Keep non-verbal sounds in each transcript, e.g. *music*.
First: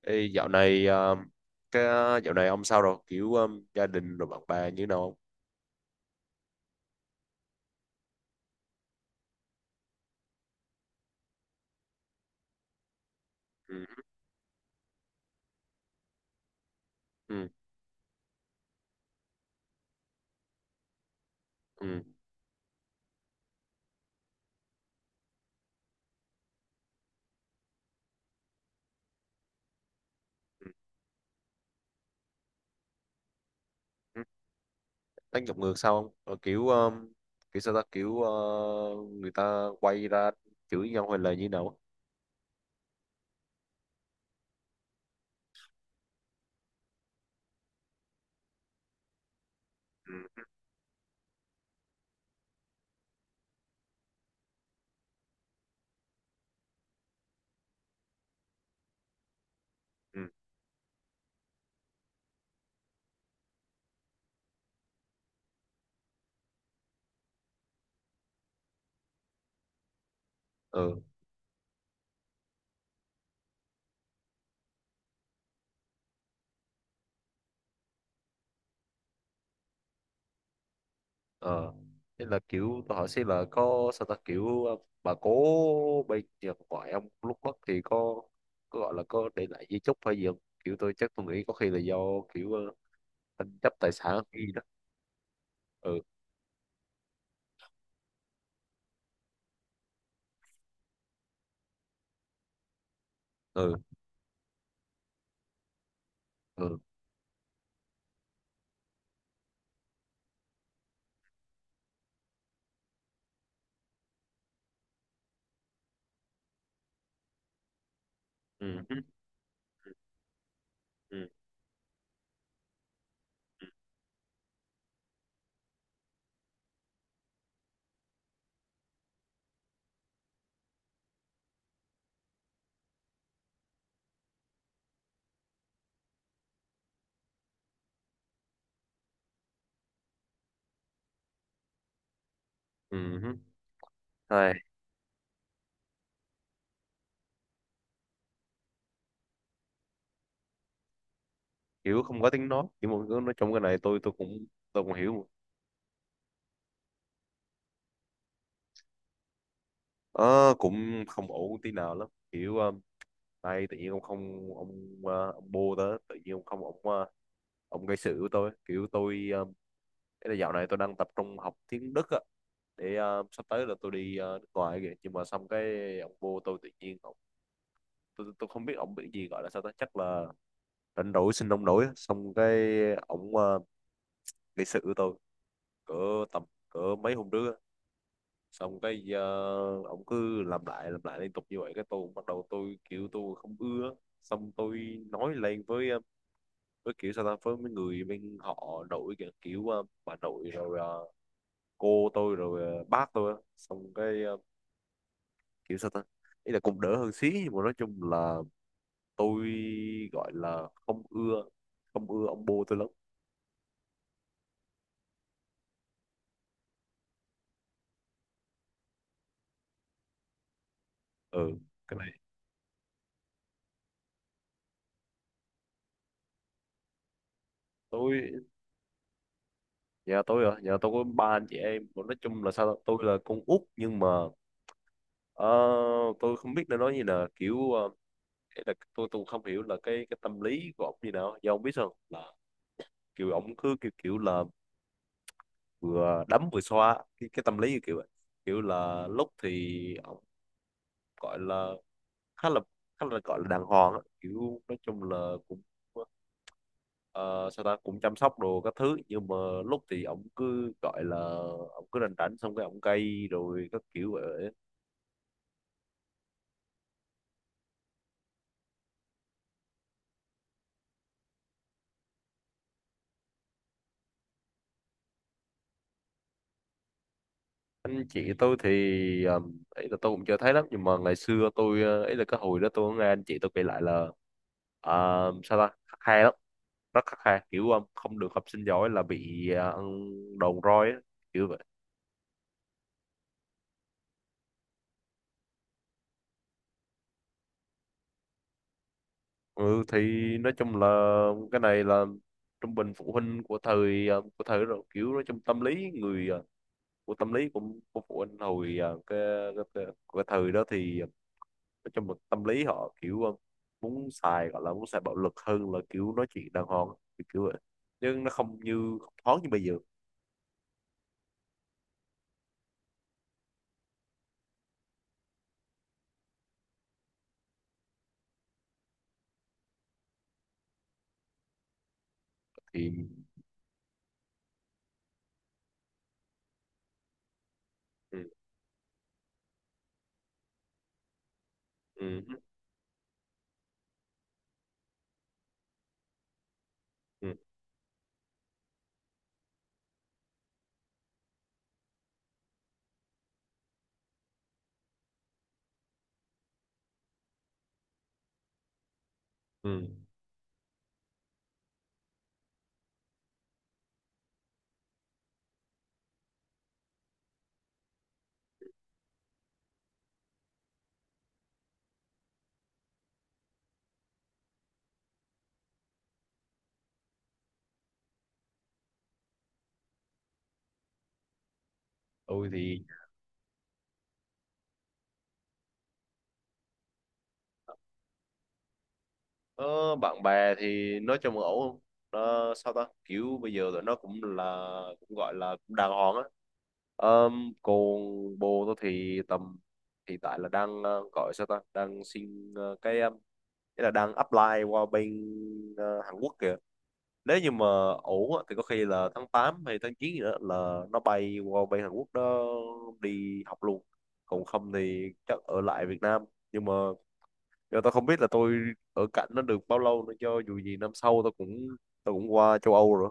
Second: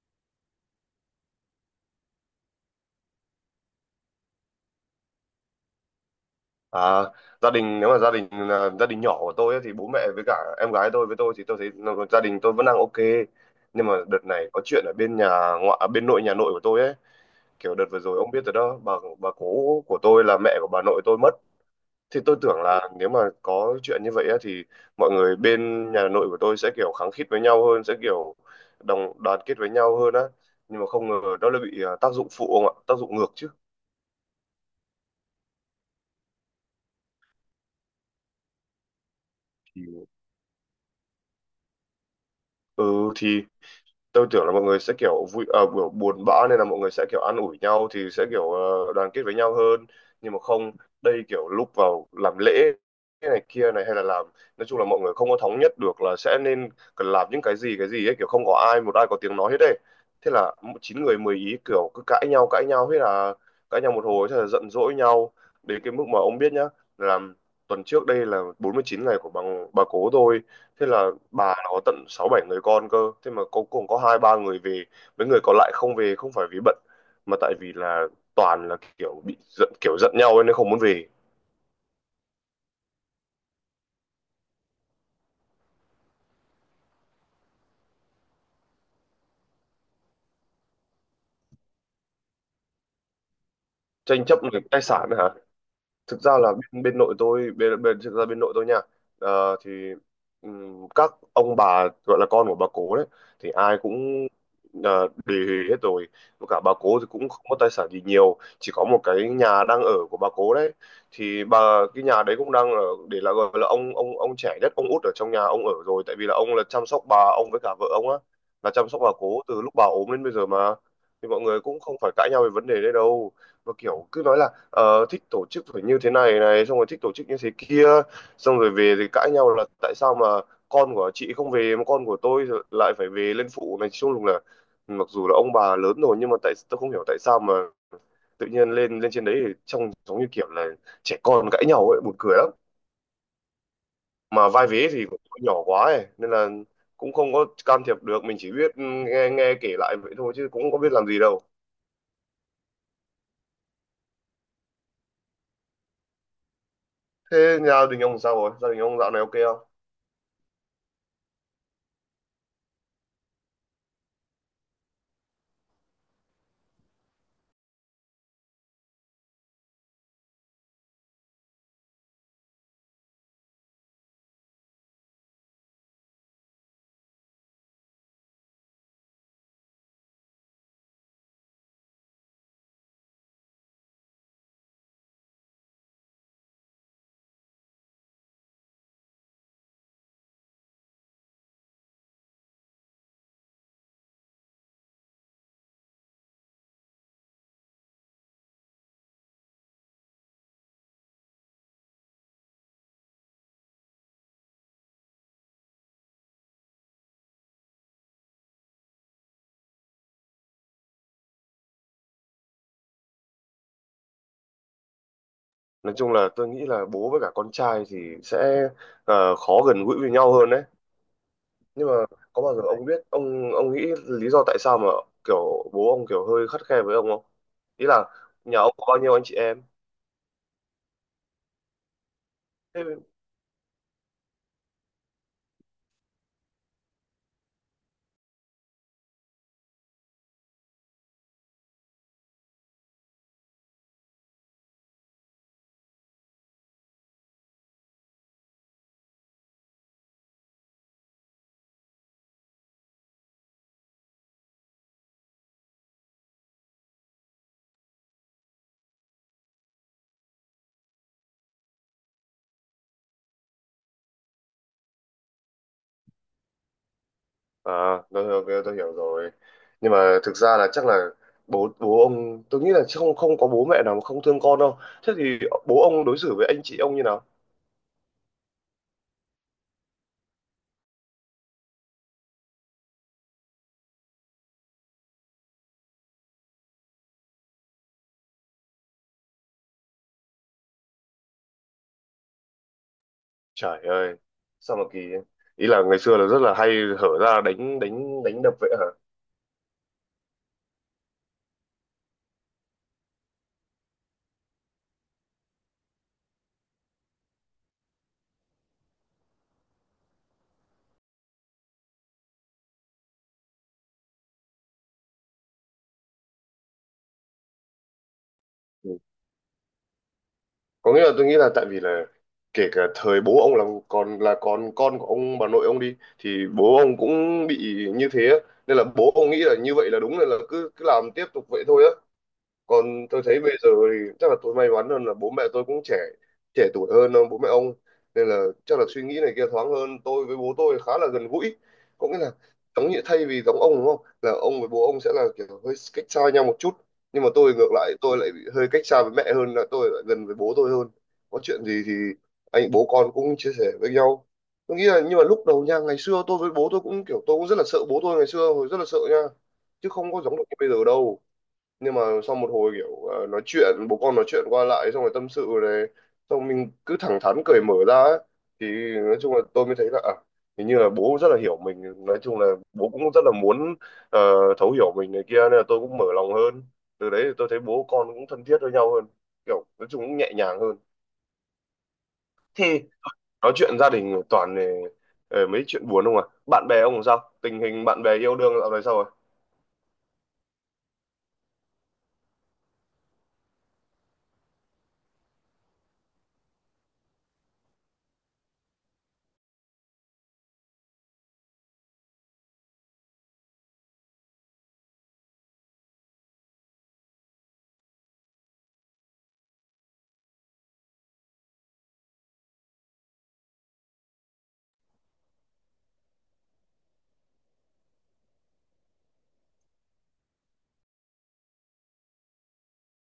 Ê, dạo này cái dạo này ông sao rồi kiểu gia đình rồi bạn bè như nào không? À, gia đình nếu mà gia đình là gia đình nhỏ của tôi ấy, thì bố mẹ với cả em gái tôi với tôi thì tôi thấy gia đình tôi vẫn đang ok. Ừ, Nhưng mà đợt này có chuyện ở bên nhà ngoại à, bên nội, nhà nội của tôi ấy, ừ, kiểu đợt vừa rồi ông biết rồi đó. Bà cố của tôi là mẹ của bà nội tôi mất. ừ, Thì tôi tưởng là nếu mà có chuyện như vậy ấy, thì mọi người bên nhà nội của tôi sẽ kiểu khăng khít với nhau hơn, sẽ kiểu đồng đoàn kết với nhau hơn á. ừ. Nhưng mà không ngờ nó lại bị à, tác dụng phụ ông ạ, tác dụng ngược chứ. Ừ. Đánh giọng ngược sao không? Ờ, Kiểu kiểu sao ta kiểu người ta Thì quay ra chửi nhau hay là như nào? ừ, thì tôi tưởng là mọi người sẽ kiểu vui à, kiểu buồn bã nên là mọi người sẽ kiểu an ủi nhau thì sẽ kiểu đoàn kết với nhau hơn. Nhưng mà Ừ, không, đây kiểu lúc vào làm lễ cái này kia này hay là làm, nói chung là mọi người không có thống nhất được là sẽ nên cần làm những cái gì ấy, kiểu không có một ai có tiếng nói hết đấy. ừ, Thế là chín người mười ý, kiểu cứ cãi nhau, cãi nhau hết, là cãi nhau một hồi thế là giận dỗi nhau đến cái mức mà ông biết nhá, là tuần trước đây là 49 ngày của bà cố tôi. Thế ừ, là bà nó có tận sáu bảy người con cơ, thế mà cuối cùng có hai ba người về, mấy người còn lại không về không phải vì bận mà tại vì là toàn là kiểu bị giận, kiểu giận nhau ấy, nên không muốn về. ờ, thế là kiểu tôi hỏi xem là có sao ta, kiểu bà cố bên nhà ngoại ông lúc mất thì có gọi là có để lại di chúc hay gì không? Kiểu tôi chắc tôi nghĩ có khi là do kiểu tranh chấp tài sản Tranh chấp hay gì về đó. tài sản hả? Ừ, Thực ra là bên, bên nội tôi, bên, bên thực ra bên nội tôi nha. Ờ, thì các ông bà gọi là con của bà cố đấy thì ừ, ai cũng ờ, đề hết rồi. Và cả bà ừ, cố thì cũng không có tài sản gì nhiều, chỉ có một cái nhà đang ở của bà cố đấy. Thì bà Cái nhà đấy cũng đang ở, để là gọi là ông trẻ nhất, ông út ở trong nhà ông ở rồi, tại vì là ông là chăm sóc bà, ông với cả vợ ông á, là ừ chăm hứ, sóc bà cố từ lúc bà ốm đến bây giờ mà. ừ, Thì mọi người cũng không phải cãi nhau về vấn đề đấy đâu, và kiểu cứ nói là thích tổ chức phải như thế này này, xong rồi thích tổ chức như thế kia, xong rồi về thì cãi nhau là tại sao mà con của chị không về mà con của tôi thì lại phải về lên phụ này chung, lúc là mặc dù là ông bà lớn rồi nhưng mà tại tôi không hiểu tại sao mà tự nhiên lên lên trên đấy thì trông giống như kiểu là trẻ con cãi nhau ấy, buồn cười lắm. ừ hứ. Mà Thôi, vai vế thì cũng nhỏ quá ấy, nên là cũng không có can thiệp được, mình chỉ biết nghe nghe kể lại vậy thôi chứ cũng không biết làm gì đâu. kiểu không có tiếng nói, kiểu mọi người nói trong cái này tôi cũng tôi cũng hiểu. Thế nhà đình ông sao rồi, gia đình ông dạo này ok không? Ờ, cũng không ổn tí nào lắm, kiểu đây tự nhiên ông không ông ông bô đó tự nhiên ông không ông ông gây sự với tôi, kiểu tôi cái là dạo này tôi đang tập trung học tiếng Đức á, để sắp tới là tôi đi nước ngoài kìa, nhưng mà xong cái ông vô tôi tự nhiên ông tôi không biết ông bị gì, gọi là sao đó, chắc là rảnh rỗi xin ông nổi á. Xong cái ông gây sự với tôi cỡ tầm cỡ mấy hôm trước á. Xong cái ông cứ làm lại liên tục như vậy, cái tôi cũng bắt đầu tôi kiểu tôi không ưa. Xong tôi nói lên với với kiểu sao ta, với mấy người bên họ nội kìa, kiểu bà nội rồi cô tôi rồi bác tôi á. Xong cái kiểu sao ta, ý là cũng đỡ hơn xí, nhưng mà nói chung là tôi gọi là không ưa, không ưa ông bố tôi lắm. Nói chung là tôi nghĩ là bố với cả con trai thì sẽ khó gần gũi với nhau hơn đấy. Ừ, Nhưng mà cái này có bao giờ ông biết ông nghĩ lý do tại sao mà kiểu bố ông kiểu hơi khắt khe với ông không? Ý là tôi. nhà ông có bao nhiêu anh chị em? Nhà tôi à, nhà tôi có ba anh chị em. Còn nói chung là sao, Thế- tôi là con út nhưng mà ờ, tôi không biết nên nói như là kiểu ý là tôi không hiểu là cái tâm lý của ông như nào, do ông biết sao là kiểu ông cứ kiểu kiểu là vừa đấm vừa xoa cái tâm lý như kiểu vậy. Kiểu là lúc thì ông gọi là khá là khá là gọi là đàng hoàng á, kiểu nói chung là cũng ờ, sao ta cũng chăm sóc đồ các thứ, nhưng mà lúc thì ổng cứ gọi là ổng cứ rảnh rảnh xong cái ổng cay rồi các kiểu vậy. à, tôi hiểu rồi. Nhưng mà thực ra là chắc là bố bố ông, tôi nghĩ là chắc không không có bố mẹ nào mà không thương con đâu. Thế thì bố ông đối xử với anh chị ông như nào? Anh chị tôi thì ấy là tôi cũng chưa thấy lắm, nhưng mà ngày xưa tôi ấy là cái hồi đó tôi có nghe anh chị tôi kể lại là ờ, sao ta khắt khe lắm, rất khắt khe, kiểu không được học sinh giỏi là bị ăn đòn roi á, kiểu vậy. Trời ơi, sao mà kỳ ấy. Ý là ngày xưa là rất là hay hở ra đánh đánh đánh đập vậy hả? Ừ thì nói chung là cái này là trung bình phụ huynh của thời của thời đó rồi, kiểu nói chung tâm lý người của tâm lý của phụ huynh hồi cái, cái, cái thời đó thì trong một tâm lý họ kiểu muốn xài gọi là muốn xài bạo lực hơn là kiểu nói chuyện đàng hoàng, kiểu vậy. Nhưng nó không như Ừ. không thoáng như bây giờ Có nghĩa là tôi nghĩ là tại vì là kể cả thời bố ông là còn là con của ông bà nội ông đi thì bố ông cũng bị như thế á. Nên là bố ông nghĩ là như vậy là đúng nên là cứ cứ làm tiếp tục vậy thôi á. thì Còn tôi thấy bây giờ thì chắc là tôi may mắn hơn là bố mẹ tôi cũng trẻ, trẻ tuổi hơn bố mẹ ông, ừ, nên là chắc là suy nghĩ này kia thoáng hơn, tôi với bố tôi khá là gần gũi. Có nghĩa ừ, là giống như thay vì giống ông đúng không, là ông với bố ông sẽ là kiểu hơi cách xa nhau một chút, nhưng ừ, mà tôi ngược lại, tôi lại bị hơi cách xa với mẹ hơn, là tôi lại gần với bố tôi hơn. Có chuyện gì thì anh bố con cũng chia sẻ với nhau. Tôi nghĩ là nhưng mà lúc đầu nha, ngày xưa tôi với bố tôi cũng kiểu tôi cũng rất là sợ bố tôi ngày xưa, hồi rất là sợ nha, ừ. chứ không có giống được như bây giờ đâu. Nhưng mà sau một hồi kiểu nói chuyện bố con, nói chuyện qua lại xong rồi tâm sự này, xong mình cứ thẳng thắn cởi mở ra ấy. Thì nói chung là tôi mới thấy là à, hình như là bố rất là hiểu mình, nói chung là bố cũng rất là muốn ờ, thấu hiểu mình này kia, nên là tôi cũng mở lòng hơn. Từ đấy thì tôi thấy bố con cũng thân thiết với nhau hơn, kiểu nói chung cũng nhẹ nhàng hơn. Tôi Thế, thì nói chuyện gia đình toàn mấy chuyện buồn không à, bạn bè ông sao, tình hình bạn bè, yêu đương dạo này sao rồi? ờ, bạn bè thì nói chung là ổn không. Ờ, sao ta kiểu bây giờ tụi nó cũng là cũng gọi là cũng đàng hoàng á. Còn bồ tôi thì tầm hiện tại là đang gọi sao ta, đang xin nghĩa là đang apply qua bên Hàn Quốc kìa. Nếu như mà ổn á, thì có khi là tháng 8 hay tháng 9 gì đó là nó bay qua bên Hàn Quốc đó đi học luôn, còn không thì chắc ở lại Việt Nam. Nhưng mà giờ tao không biết là tôi ở cạnh nó được bao lâu nữa, cho dù gì năm sau tao cũng qua châu Âu rồi.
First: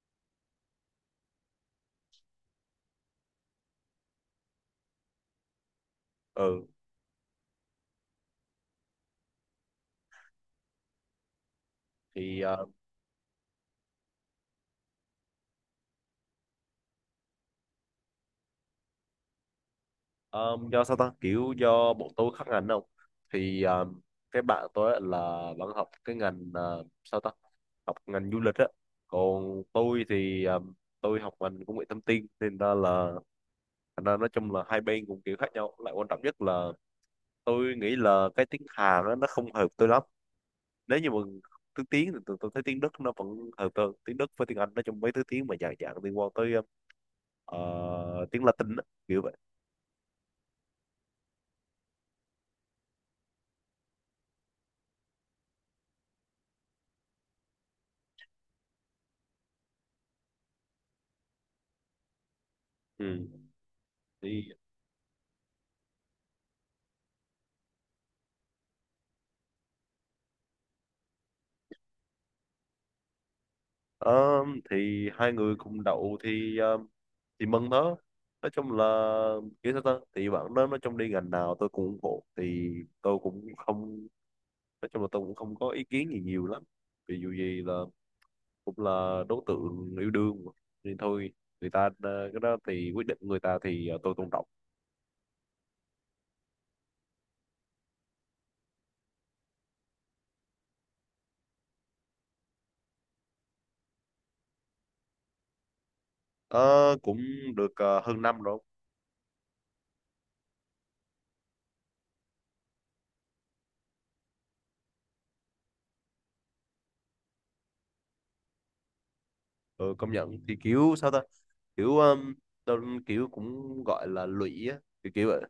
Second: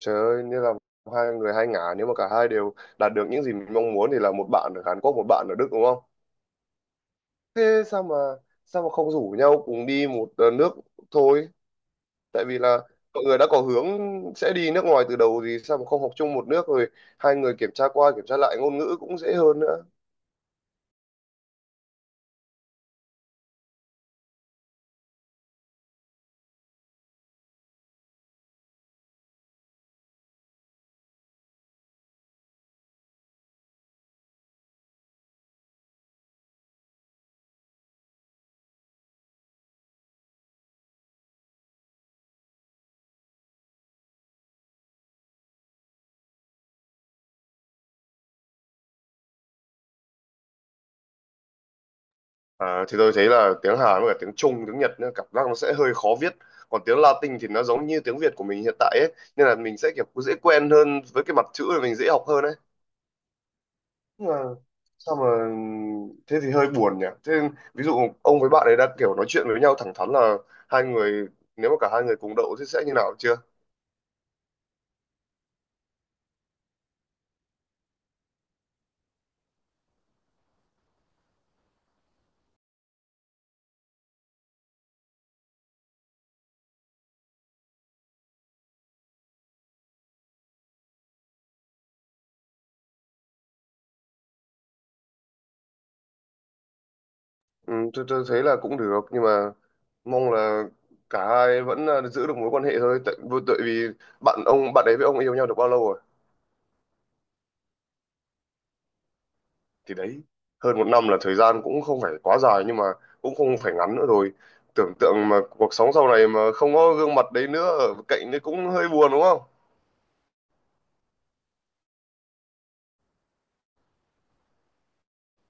Trời ơi, như là hai người hai ngả, nếu mà cả hai đều đạt được những gì mình mong muốn thì là một bạn ở Hàn Quốc, một bạn ở Đức đúng không? Ừ Thế sao mà không rủ nhau cùng đi một nước thôi? thì Tại à, vì là mọi người đã có hướng sẽ đi nước ngoài từ đầu, thì sao mà không học chung một nước rồi hai người kiểm tra qua kiểm tra lại ngôn ngữ cũng dễ hơn nữa. ờ, do sao ta kiểu do bọn tôi khác ngành không, thì cái bạn tôi á là vẫn học cái ngành sao ta học ngành du lịch á, còn tôi thì tôi học ngành công nghệ thông tin nên ra là thành ra nói chung là hai bên cũng kiểu khác nhau, lại quan trọng nhất là tôi nghĩ là cái tiếng Hàn á, nó không hợp tôi lắm. Nếu như mà thứ tiếng thì tôi thấy tiếng Đức nó vẫn hợp tôi hơn, tiếng Đức với tiếng Anh, nói chung mấy thứ tiếng mà dạng dạng liên quan tới tiếng Latin á, kiểu vậy. À, thì tôi thấy là tiếng Hàn với cả tiếng Trung, tiếng Nhật nữa, cảm giác nó sẽ hơi khó viết. Còn tiếng Latin thì nó giống như tiếng Việt của mình hiện tại ấy, nên là mình sẽ kiểu dễ quen hơn với cái mặt chữ rồi mình dễ học hơn ấy. Ừ. Mà sao mà, thế thì hơi buồn nhỉ. Thế ví dụ ông với bạn ấy đã kiểu nói chuyện với nhau thẳng thắn là hai người nếu mà cả hai người cùng đậu thì sẽ như nào chưa? Ờ, thì hai người cùng đậu thì thì mừng đó. Nói chung là kiểu sao ta thì bạn đó nói chung đi ngành nào tôi cũng ủng hộ, thì tôi cũng không, nói chung là tôi cũng không có ý kiến gì nhiều lắm vì dù gì là cũng là đối tượng yêu đương mà. Nên thôi, người ta cái đó thì quyết định người ta thì tôi tôn trọng. Ừ, tôi thấy là cũng được nhưng mà mong là cả hai vẫn là giữ được mối quan hệ thôi, tại vì bạn ông, bạn ấy với ông yêu nhau được bao lâu rồi? Ờ, cũng được hơn năm rồi. Thì đấy, hơn 1 năm là thời gian cũng không phải quá dài nhưng mà cũng không phải ngắn nữa rồi. Tưởng tượng mà cuộc sống sau này mà không có gương mặt đấy nữa ở cạnh đấy cũng hơi buồn đúng không? Ừ, công nhận thì kiểu sao ta, kiểu tôi kiểu cũng gọi là lụy á, kiểu kiểu vậy.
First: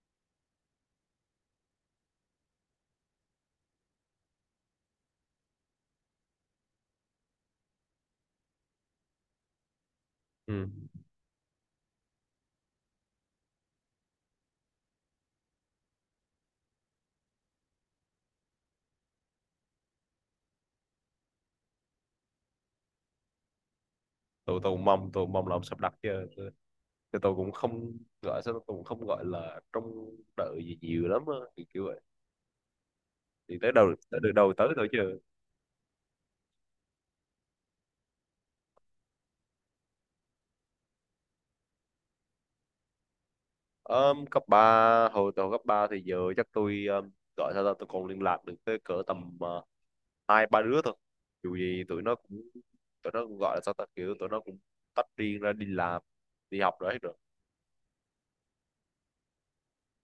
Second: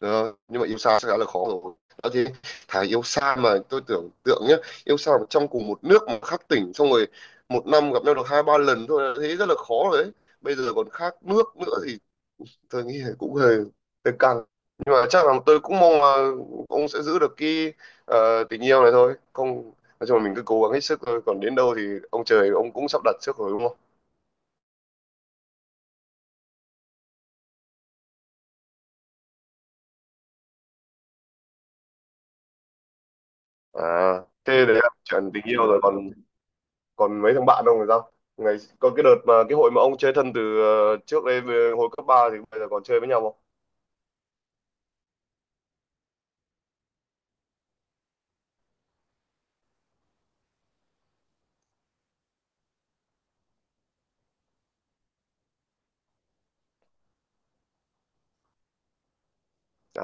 Đó, nhưng mà yêu xa sẽ đã là khó rồi. Đã thế, thà yêu xa mà tôi tưởng tượng nhá, yêu xa mà trong cùng một nước mà khác tỉnh, xong rồi 1 năm gặp nhau được hai ba lần thôi là thấy rất là khó rồi đấy. Bây Ừ, giờ còn khác nước nữa thì tôi nghĩ là cũng hơi hơi căng. Nhưng mà chắc là tôi cũng mong là ông sẽ giữ được cái tình yêu này thôi. Không, nói chung là mình cứ cố gắng hết sức thôi, còn đến đâu thì ông trời ông cũng sắp đặt trước rồi đúng không? tôi cũng mong, tôi cũng mong là ông sắp đặt chứ, chứ tôi cũng không gọi sao tôi cũng không gọi là trông đợi gì nhiều lắm á, kiểu kiểu vậy. Thì tới À, đầu tới được đầu thế tới đấy thôi là chứ. chuyện tình yêu rồi, còn còn mấy thằng bạn ông thì sao, ngày có cái đợt mà cái hội mà ông chơi thân từ trước đây về hồi cấp 3 thì bây giờ còn chơi với nhau không? Cấp 3 hồi tôi cấp 3 thì giờ chắc tôi gọi sao ta tôi còn liên lạc được tới cỡ tầm hai ba đứa thôi. Dù gì tụi nó cũng gọi là sao ta kiểu tụi nó cũng tách riêng ra đi làm đi học rồi hết rồi. À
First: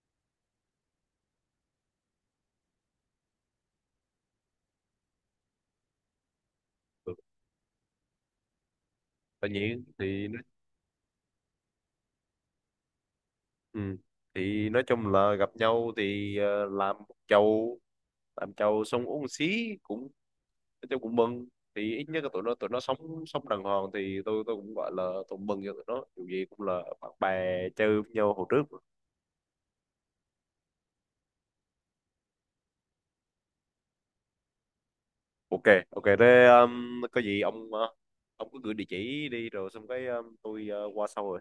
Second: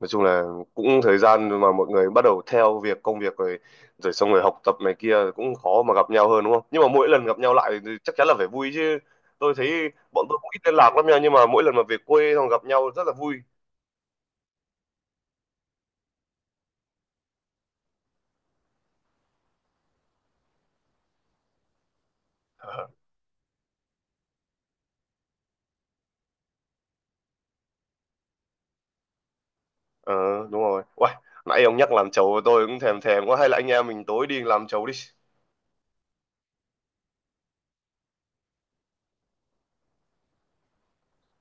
nói chung là cũng thời gian mà mọi người bắt đầu theo việc công việc rồi, rồi xong rồi học tập này kia cũng khó mà gặp nhau hơn đúng không, nhưng mà mỗi Ừ. lần gặp nhau lại thì chắc chắn là phải vui chứ. Tất Tôi thấy nhiên bọn thì tôi nó- cũng ít liên lạc lắm nha, nhưng mà mỗi lần mà về quê xong gặp nhau rất là vui. ừ. Thì nói chung là gặp nhau thì làm một chầu, làm giàu xong uống một xí cũng tôi cũng mừng, thì ít nhất là tụi nó sống sống đàng hoàng thì tôi cũng gọi là tôi mừng cho tụi nó, dù gì cũng là bạn bè chơi với nhau hồi trước mà. Ờ đúng rồi. Uầy, nãy ông nhắc làm chầu tôi cũng thèm thèm quá, hay là anh em mình tối đi làm chầu đi. Ok, ok, thế có gì ông ông cứ gửi địa chỉ đi rồi xong cái tôi qua sau rồi.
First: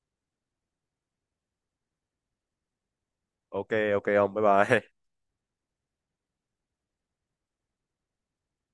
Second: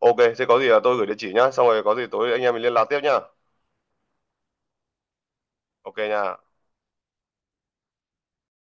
Ok, thế có gì là tôi gửi địa chỉ nhá, xong rồi có gì tối anh em mình liên lạc tiếp nhá. Ok ok ông bye bye *laughs* Ok nha.